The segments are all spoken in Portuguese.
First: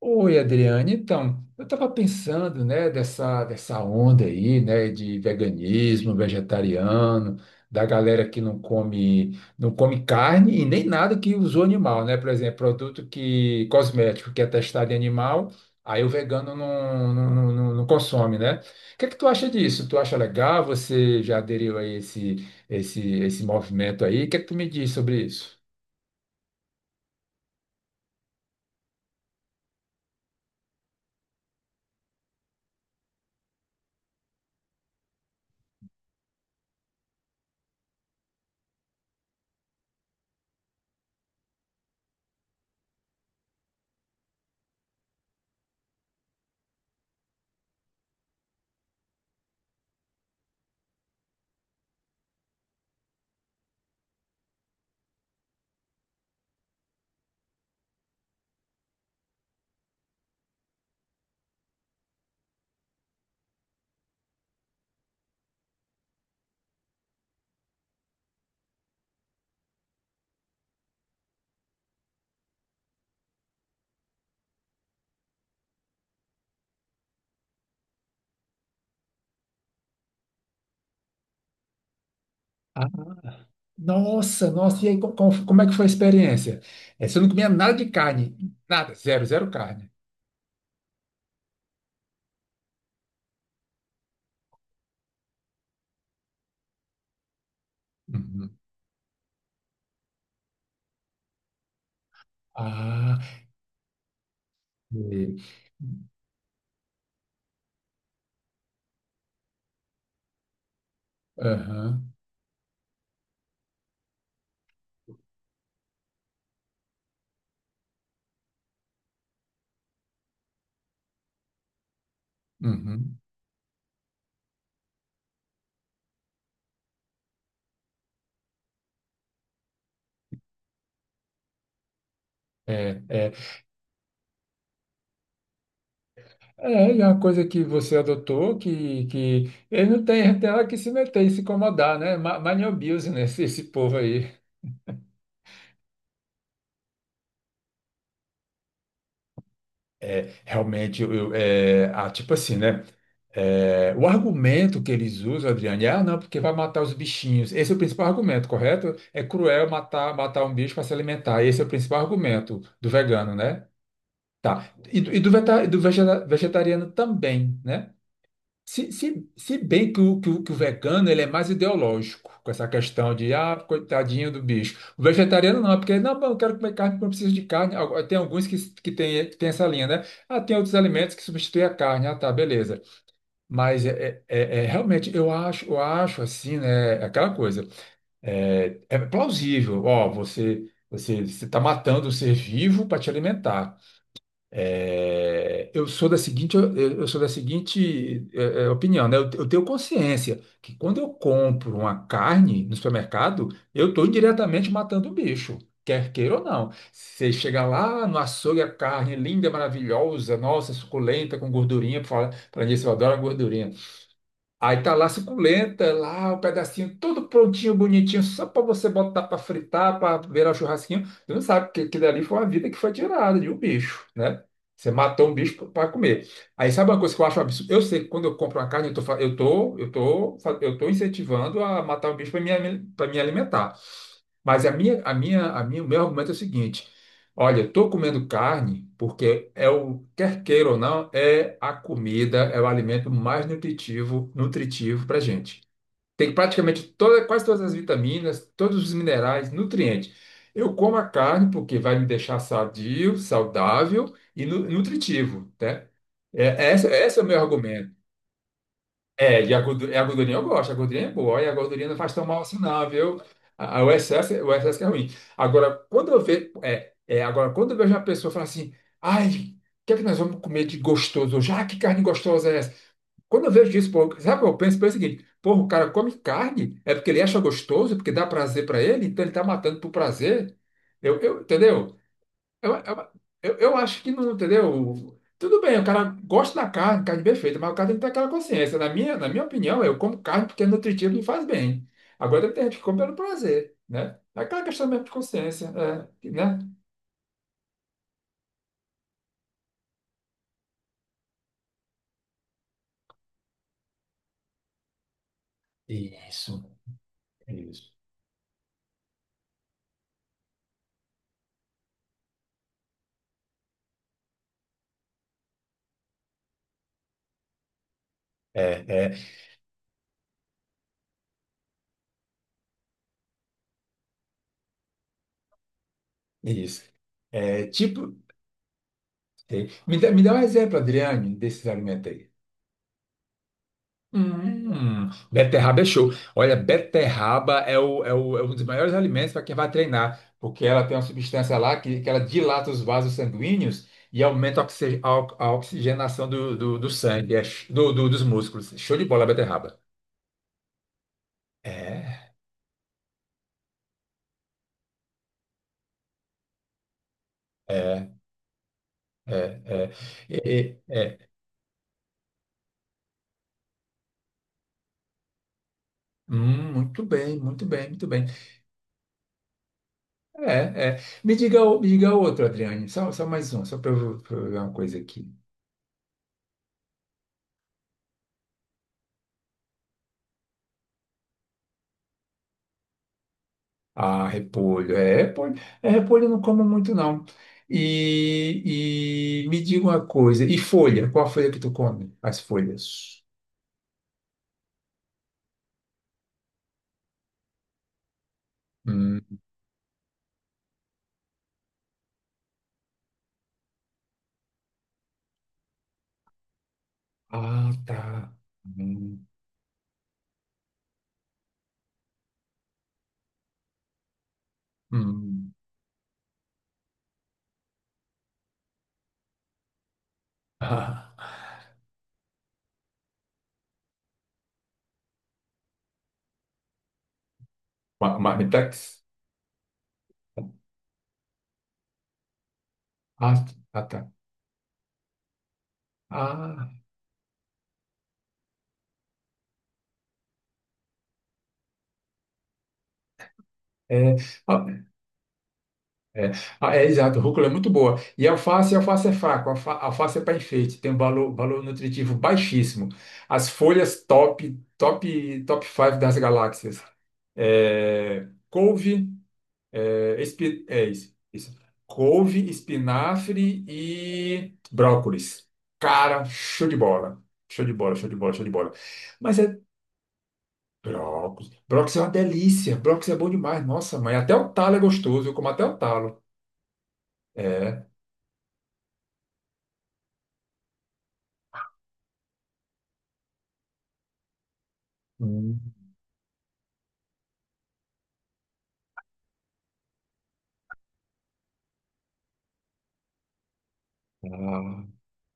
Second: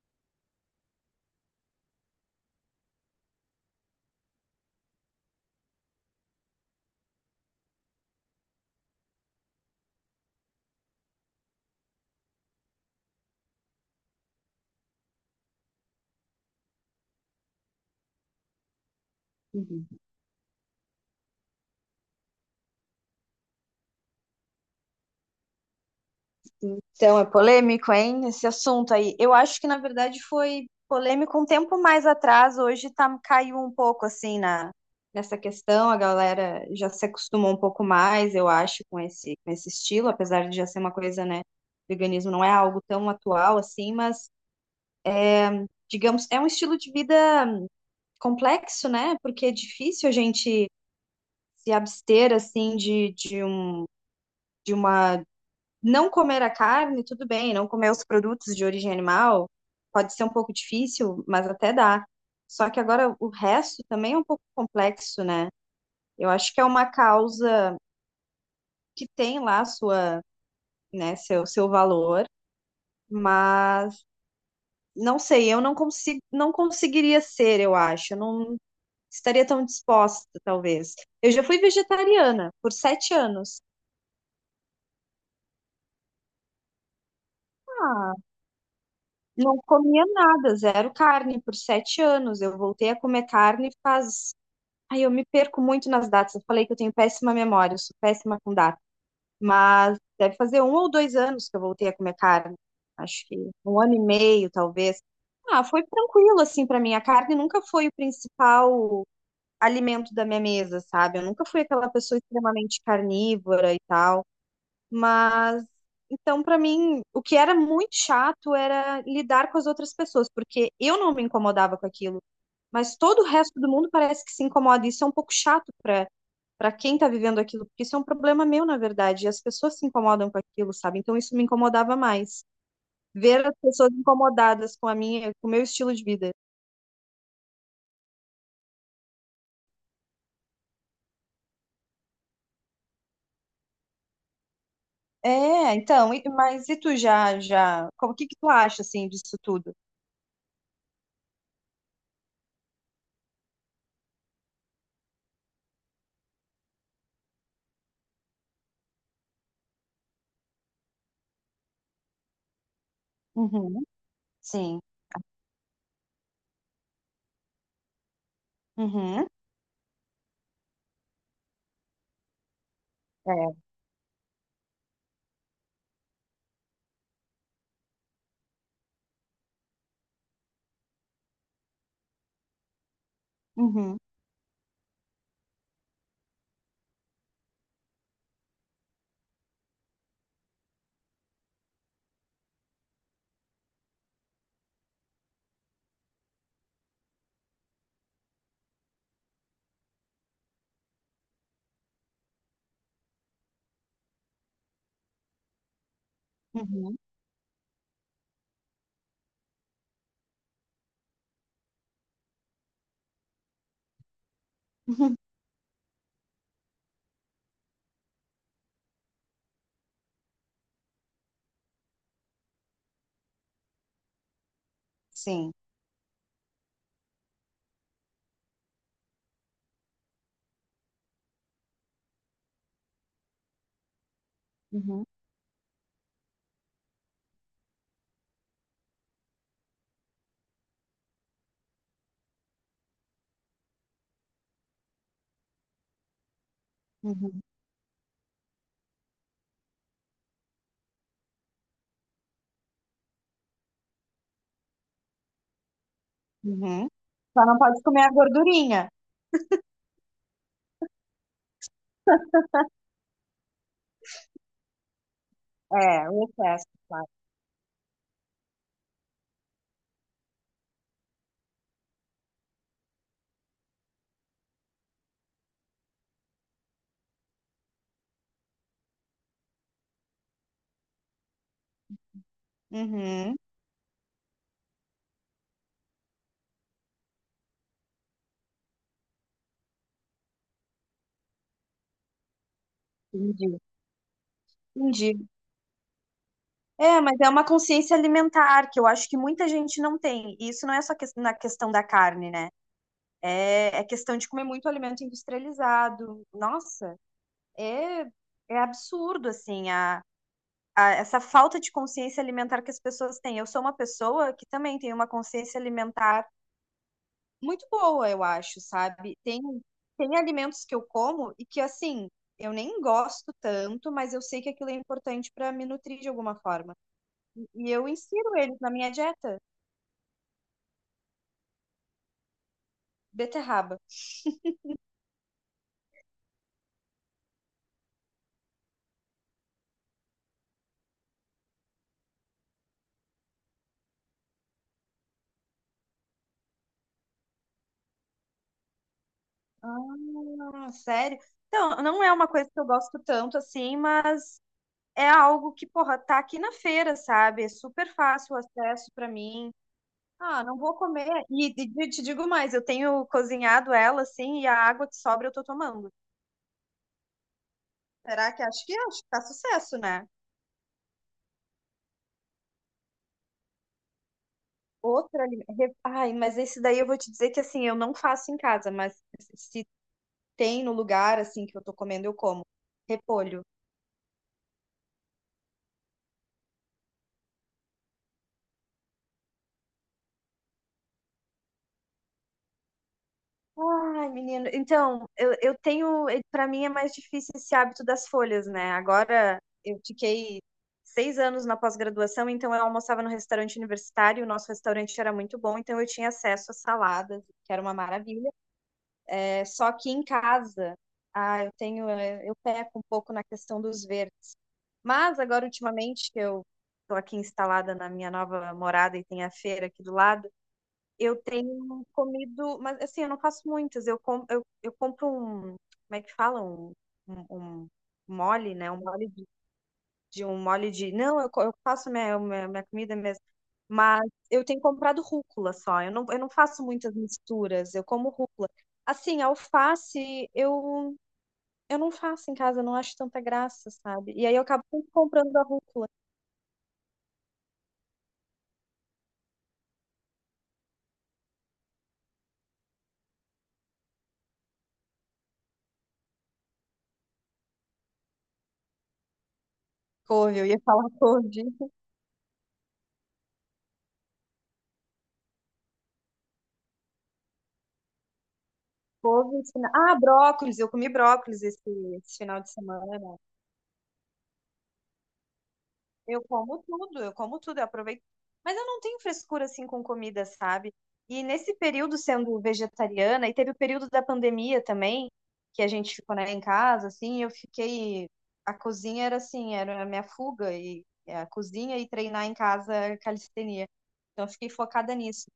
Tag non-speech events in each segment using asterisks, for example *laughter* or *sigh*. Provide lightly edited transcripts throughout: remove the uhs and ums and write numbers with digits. Oi, Adriane. Então, eu estava pensando, né, dessa onda aí, né, de veganismo, vegetariano, da galera que não come carne e nem nada que usou animal, né? Por exemplo, produto que, cosmético que é testado em animal, aí o vegano não consome, né? O que é que tu acha disso? Uhum. Tu acha legal? Você já aderiu a esse movimento aí? O que é que tu me diz sobre isso? Então, é polêmico, hein? Esse assunto aí. Eu acho que, na verdade, foi polêmico um tempo mais atrás. Hoje tá, caiu um pouco, assim, nessa questão. A galera já se acostumou um pouco mais, eu acho, com esse estilo. Apesar de já ser uma coisa, né? Veganismo não é algo tão atual, assim, mas, digamos, é um estilo de vida complexo, né? Porque é difícil a gente se abster, assim, de um de uma não comer a carne, tudo bem, não comer os produtos de origem animal pode ser um pouco difícil, mas até dá. Só que agora o resto também é um pouco complexo, né? Eu acho que é uma causa que tem lá né, seu valor, mas não sei, eu não consigo, não conseguiria ser, eu acho, eu não estaria tão disposta, talvez. Eu já fui vegetariana por 7 anos. Nossa, nossa, e aí como é que foi a experiência? É, você não comia nada de Ah, carne, nada, zero, zero não carne. comia nada, zero carne por 7 anos. Eu voltei a comer carne faz. Aí eu me perco muito nas datas. Eu falei que eu tenho péssima memória, eu sou péssima com Uhum. data. Mas deve fazer um ou 2 anos que eu voltei a comer carne. Ah, Acho que um ano e meio, talvez. e- Ah, foi tranquilo, assim, para mim. A carne nunca foi o principal alimento da minha mesa, sabe? Eu nunca fui aquela aham, pessoa extremamente carnívora e tal. Mas então, para mim, o que era muito chato era lidar com as outras pessoas, porque eu não me incomodava com aquilo, mas uhum. todo o resto do mundo parece que se incomoda. Isso é um pouco chato para quem tá vivendo aquilo, porque isso é um problema meu, na verdade, e as pessoas se incomodam com aquilo, sabe? Então, isso me incomodava mais. É, é, Ver as pessoas incomodadas com a minha, com o meu estilo de vida. é, e é uma coisa que você adotou que, ele não tem, tem hora que se meter e se incomodar, né? Mind your esse povo aí. É, então, mas e tu já, como, o que que tu acha, assim, disso tudo? Realmente, é, ah, tipo assim, né? É, o argumento que eles usam, Adriane, é, ah, não, porque vai matar os bichinhos. Esse é o principal argumento, correto? É cruel matar, matar um bicho para se alimentar. Esse é o principal argumento do vegano, né? Uhum, Tá. sim. E do, vegetariano também, né? Se, Uhum, se, se bem que o, que o, que o vegano, ele é mais ideológico com essa questão de, ah, é. coitadinho do bicho. O vegetariano não, é porque, não, eu quero comer carne porque eu preciso de carne. Tem alguns que tem essa linha, né? Ah, tem outros alimentos que substituem a carne. Ah, tá, beleza. Mas Uhum, realmente eu acho assim, né? Aquela coisa é plausível. Ó, você está matando o ser vivo para te alimentar. É, eu sou da seguinte, opinião, né? Eu tenho consciência que quando eu compro uma carne no supermercado, eu estou indiretamente matando o bicho. Quer queira ou não. uhum. Você chega lá no açougue, a carne linda, maravilhosa, nossa, suculenta, com gordurinha, fala, para mim, eu adoro a gordurinha. Aí tá lá a *laughs* suculenta, lá o pedacinho todo prontinho, bonitinho, só para você botar para fritar, para virar o churrasquinho. Você não sabe que aquilo ali foi uma vida que foi tirada de um bicho, né? Você matou um Sim. bicho para comer. Aí sabe uma coisa que eu acho absurdo? Eu sei que quando eu compro uma carne, eu tô, fa- eu tô, eu tô, eu tô incentivando a matar um bicho para para me alimentar. Mas a minha, Uhum, a minha, a minha, o meu argumento é o seguinte: olha, estou comendo carne porque quer queira ou não, é a comida, é o alimento mais nutritivo, para a gente. Tem praticamente toda, uhum, quase todas as vitaminas, todos os minerais, nutrientes. Eu como a carne porque vai me deixar sadio, saudável e nutritivo, né? É, uhum. Esse é o meu Só não pode argumento. comer a gordurinha. É, a gordurinha eu gosto, a gordurinha é boa, e a gordurinha não faz tão mal assim, não, viu? O excesso, o excesso que é ruim. Agora, É, quando eu o vejo, excesso, é, claro. é, agora, quando eu vejo uma pessoa falar assim, ai, o que é que nós vamos comer de gostoso hoje? Ah, que carne gostosa é essa? Quando eu vejo isso, pô, sabe, o que eu penso, penso o seguinte, pô, o cara come carne, é porque ele acha gostoso, porque dá prazer pra ele, então ele tá matando por prazer. Entendeu? Eu, eu, Uhum, eu acho que não, entendeu? Tudo bem, o cara gosta da carne, carne bem feita, mas o cara tem que ter aquela consciência. Na minha opinião, eu como carne porque é nutritivo e faz bem. Agora tem gente que come pelo entendi, prazer, né? É aquela questão mesmo de entendi. consciência, é, né? É, mas é uma consciência alimentar que eu acho que muita gente não tem. E isso não é só na questão da carne, né? É questão de comer muito alimento industrializado. Nossa, é, é absurdo, assim, essa falta de consciência alimentar que as pessoas têm. Eu sou uma pessoa que também tem uma consciência alimentar muito boa, eu acho, sabe? Tem alimentos que eu como e que, assim, eu nem gosto tanto, mas eu sei que aquilo é importante para me nutrir de alguma forma. Isso. E É, e eu tipo, insiro eles na minha dieta. sei. Me dá um exemplo, Adriane, desses alimentos. Beterraba. Beterraba é show. Olha, beterraba é um dos maiores alimentos para quem vai treinar, porque ela tem uma substância lá que, ela dilata os vasos sanguíneos e aumenta a oxigenação do sangue, dos músculos. Show de bola, beterraba. Ah, sério? Então, não é uma É, coisa que eu gosto tanto assim, mas é algo que, porra, tá aqui na feira, sabe? É super é, fácil o acesso para é, mim. é. Ah, não E- vou e- comer. é. E te digo mais, eu tenho cozinhado ela assim e a água que sobra eu tô tomando. Muito bem, muito bem, muito bem. Será que acho que tá sucesso, né? É, é. Me diga, me diga outro, Adriane. Só mais um, só pra eu ver uma coisa Outra. aqui. Ai, mas esse daí eu vou te dizer que assim, eu não faço em casa, mas se tem no lugar assim que eu tô comendo, eu como. Repolho. Ah, repolho. É, repolho eu não como muito, não. E me diga uma coisa. E folha? Qual a folha que tu come? As folhas. Ai, menino. Então, eu tenho. Pra mim é mais difícil esse hábito das folhas, né? Hum. Agora eu fiquei 6 anos na pós-graduação, então eu almoçava no restaurante universitário, o nosso restaurante era muito bom, então eu tinha acesso a saladas, que era Ah, uma maravilha. tá. Hum. É, só que em casa, ah, eu tenho, é, eu peco um pouco na questão dos verdes. Mas agora, Hum. ultimamente, que eu estou aqui instalada na minha nova morada e tem a feira aqui do lado, eu *laughs* tenho comido, mas assim, eu não faço muitas. Eu compro um, como é que fala? Um, um Ah, mole, né? Um marmitex? mole de um molho de. Não, eu faço minha, minha, minha comida mesmo. Ah, ah, tá. Mas eu tenho comprado rúcula só. Eu não faço Ah, muitas misturas, eu como rúcula. Assim, alface eu não faço em casa, eu não acho tanta graça, sabe? é. E aí eu acabo Ah, sempre comprando a rúcula. é, ah, é, exato, rúcula é muito boa. E alface, é fraco, alface é para enfeite, tem um valor nutritivo baixíssimo. As folhas top, top, top 5 das galáxias. É, couve, é, Couve, eu ia é falar *laughs* isso, couve. isso. Couve, espinafre e brócolis. Cara, show de bola. Show de bola, show de bola, show de bola. Mas Couve, é Ah, brócolis, eu comi brócolis brócolis. esse Brócolis é uma esse final de delícia. Brócolis é semana. bom demais. Nossa, mãe, até o talo é gostoso. Eu como até o talo. Eu como tudo, eu como tudo, eu É. aproveito. Mas eu não tenho frescura assim com comida, sabe? E nesse período sendo vegetariana, e teve o período da pandemia também, que a gente ficou, né, em casa, assim, eu fiquei. A cozinha era assim, era a minha fuga, e é a cozinha e treinar em casa é calistenia. Então eu fiquei Ah, focada nisso.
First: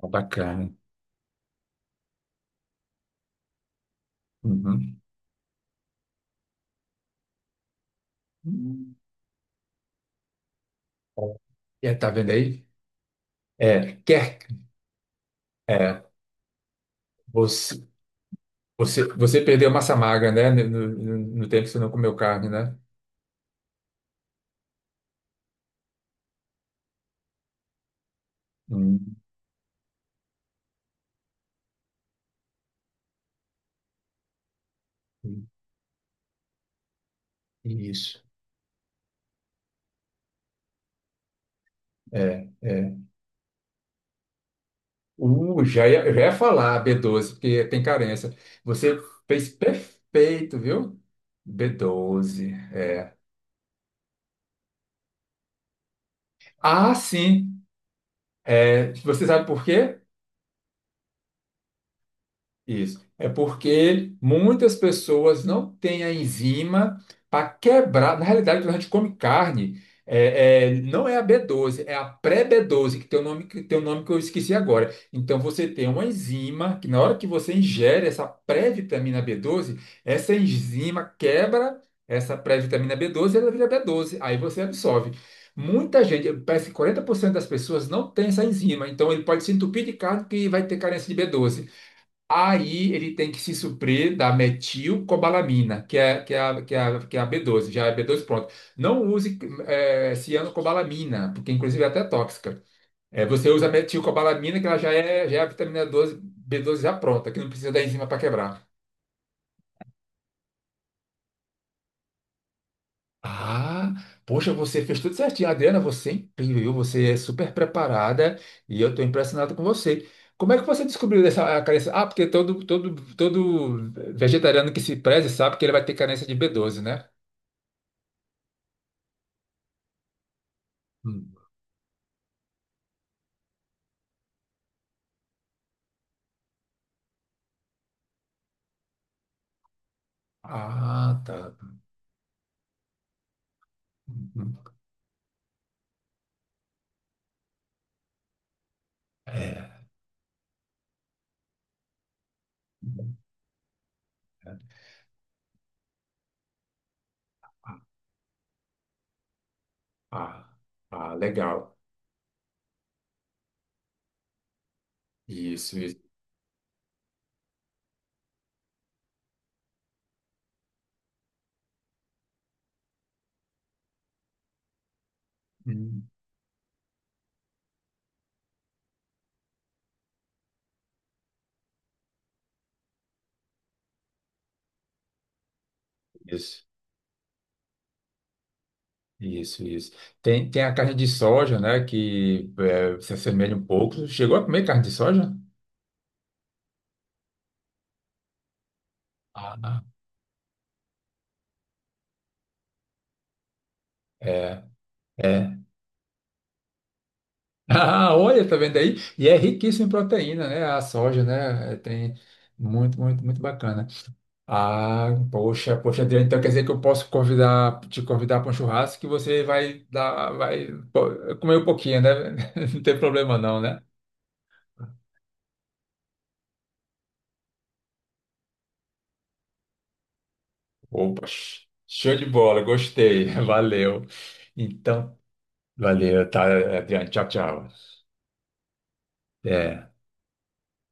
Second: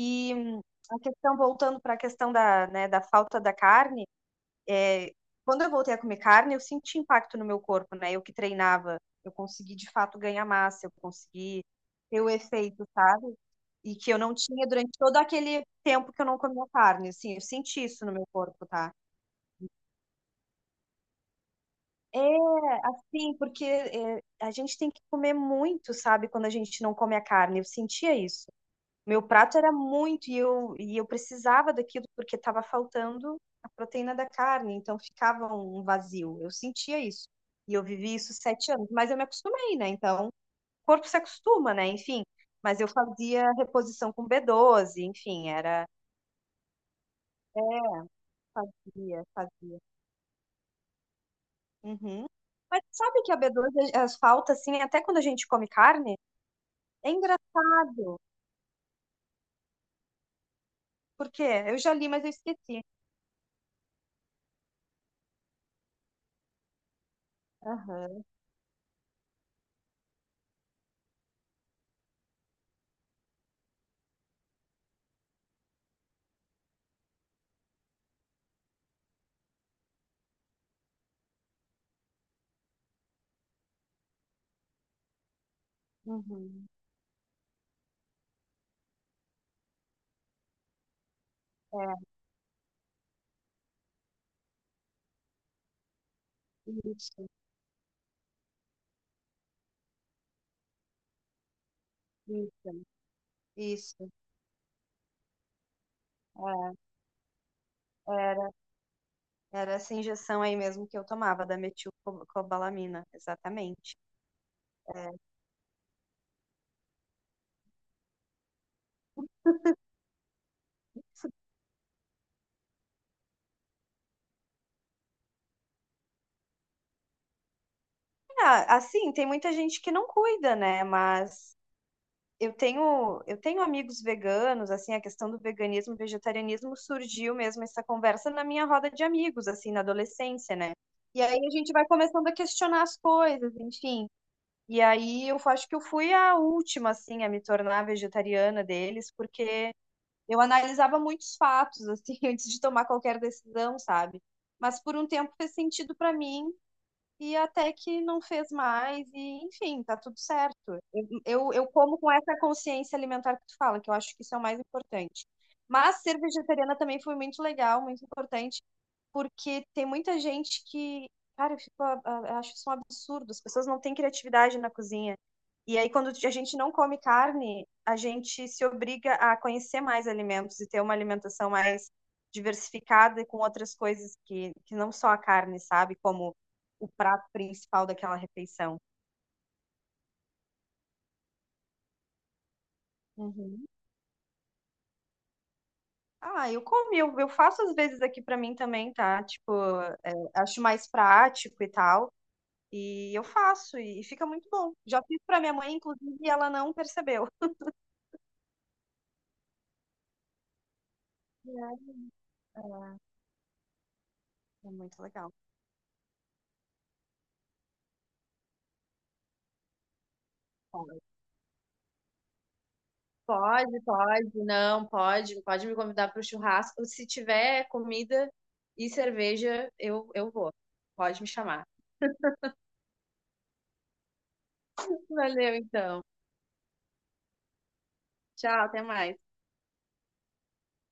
tá bacana. a questão, voltando para a questão da, né, da falta da carne Uhum. é, quando eu voltei a comer carne, eu senti impacto no meu corpo, né? Eu que Hum. treinava, eu consegui de fato ganhar massa, eu consegui É, tá ter o vendo aí? efeito, sabe? É, E que eu não quer, tinha durante todo aquele é, tempo que eu não comia carne, assim, eu você, senti isso no meu corpo, tá? você, você perdeu massa magra, né? No tempo que você não comeu É, carne, né? assim, porque é, a gente tem que comer muito, sabe? Quando a gente não come a carne, eu sentia isso. Hum. Meu prato era muito e eu precisava daquilo porque estava faltando a proteína da carne, então ficava um vazio. Eu sentia isso. E eu vivi Isso. isso 7 anos, mas eu me acostumei, né? Então, o corpo se acostuma, né? Enfim, É, mas eu é. fazia reposição com B12 enfim, Uh, era. já ia, eu já ia falar b doze, porque tem É, carência. Você fazia, fez fazia. perfeito, viu? B Uhum. doze. Mas É. sabe que a B12 as falta, assim, até quando a gente come carne? Ah, É sim. engraçado. É, você sabe por quê? Por quê? Eu já li, mas eu esqueci. Isso. É porque muitas pessoas não têm a enzima para quebrar. Na Aham. realidade, quando a gente come carne, não é a B12, é a pré-B12, que tem um nome que eu esqueci agora. Então, você tem uma enzima que, na hora que você ingere essa pré-vitamina B12, essa enzima quebra essa pré-vitamina B12 e ela vira B12. Aí você absorve. Muita gente, parece Uhum. que 40% das pessoas não tem essa enzima. Então, ele pode se entupir de carne que vai ter carência de B12. É, Aí ele tem que se suprir da metilcobalamina, que é a isso, B12, já é B12 pronto. Não use cianocobalamina, porque inclusive é até tóxica. isso. É, você usa a Isso, metilcobalamina, que ela já é a vitamina 12, é, B12 já pronta, que não precisa da enzima para era, quebrar. era essa injeção aí mesmo que eu tomava, da metilcobalamina, Ah, exatamente. poxa, você fez É. tudo certinho. Adriana, você é incrível, viu? Você é super preparada e eu estou impressionado com você. Como é que você descobriu dessa carência? Ah, porque todo vegetariano que se preze sabe que ele vai ter carência de b doze, né? Ah, assim, tem muita gente que não cuida, né? Hum. Mas eu tenho amigos veganos, assim, a questão do veganismo, vegetarianismo surgiu mesmo essa conversa na minha roda de amigos, assim, na adolescência, né? Ah, E aí a tá. gente vai começando a questionar as coisas, enfim. Hum, E aí eu acho que eu fui a última, assim, a me tornar vegetariana deles, porque é. eu analisava muitos fatos, assim, *laughs* antes de tomar qualquer decisão, sabe? Mas por um tempo fez sentido para mim e até Ah, que não fez mais, e enfim, tá tudo ah, certo. Eu, ah, eu, eu legal. como com essa consciência alimentar que tu fala, que eu acho que isso é o mais importante. Isso, Mas isso. ser vegetariana também foi muito legal, muito importante, porque tem muita gente que, cara, eu, fico, a- eu acho isso um absurdo, as pessoas não têm criatividade na cozinha. E aí, Hum. quando a gente não come carne, a gente se obriga a conhecer mais alimentos e ter uma alimentação mais diversificada e com outras coisas que não só a carne, sabe? Como Isso, o prato principal daquela refeição. isso, isso. Tem a carne de soja, né? Se assemelha um Uhum. pouco. Chegou a comer carne de soja? Ah, eu comi, eu faço às vezes aqui pra mim também, tá? Tipo, Ah, não. é, acho mais prático e tal. E eu faço, e fica muito bom. Já fiz pra minha É. *laughs* mãe, inclusive, e ela não percebeu. Ah, olha, tá vendo aí? E é riquíssimo em proteína, né? A soja, né? É Tem é, muito, muito, muito bacana. é muito Ah, legal. poxa, poxa, Adriano, então quer dizer que eu posso te convidar para um churrasco que você vai dar, vai Pode, pô, comer um pouquinho, né? *laughs* Não tem problema, não, né? pode, pode, não, pode, pode me convidar para o churrasco. Se tiver comida e cerveja, eu vou. Pode Opa, me chamar. Show de bola, gostei, *laughs* valeu. Então, Valeu, então. valeu, tá, Adriano, tchau, tchau. Tchau, até mais. É.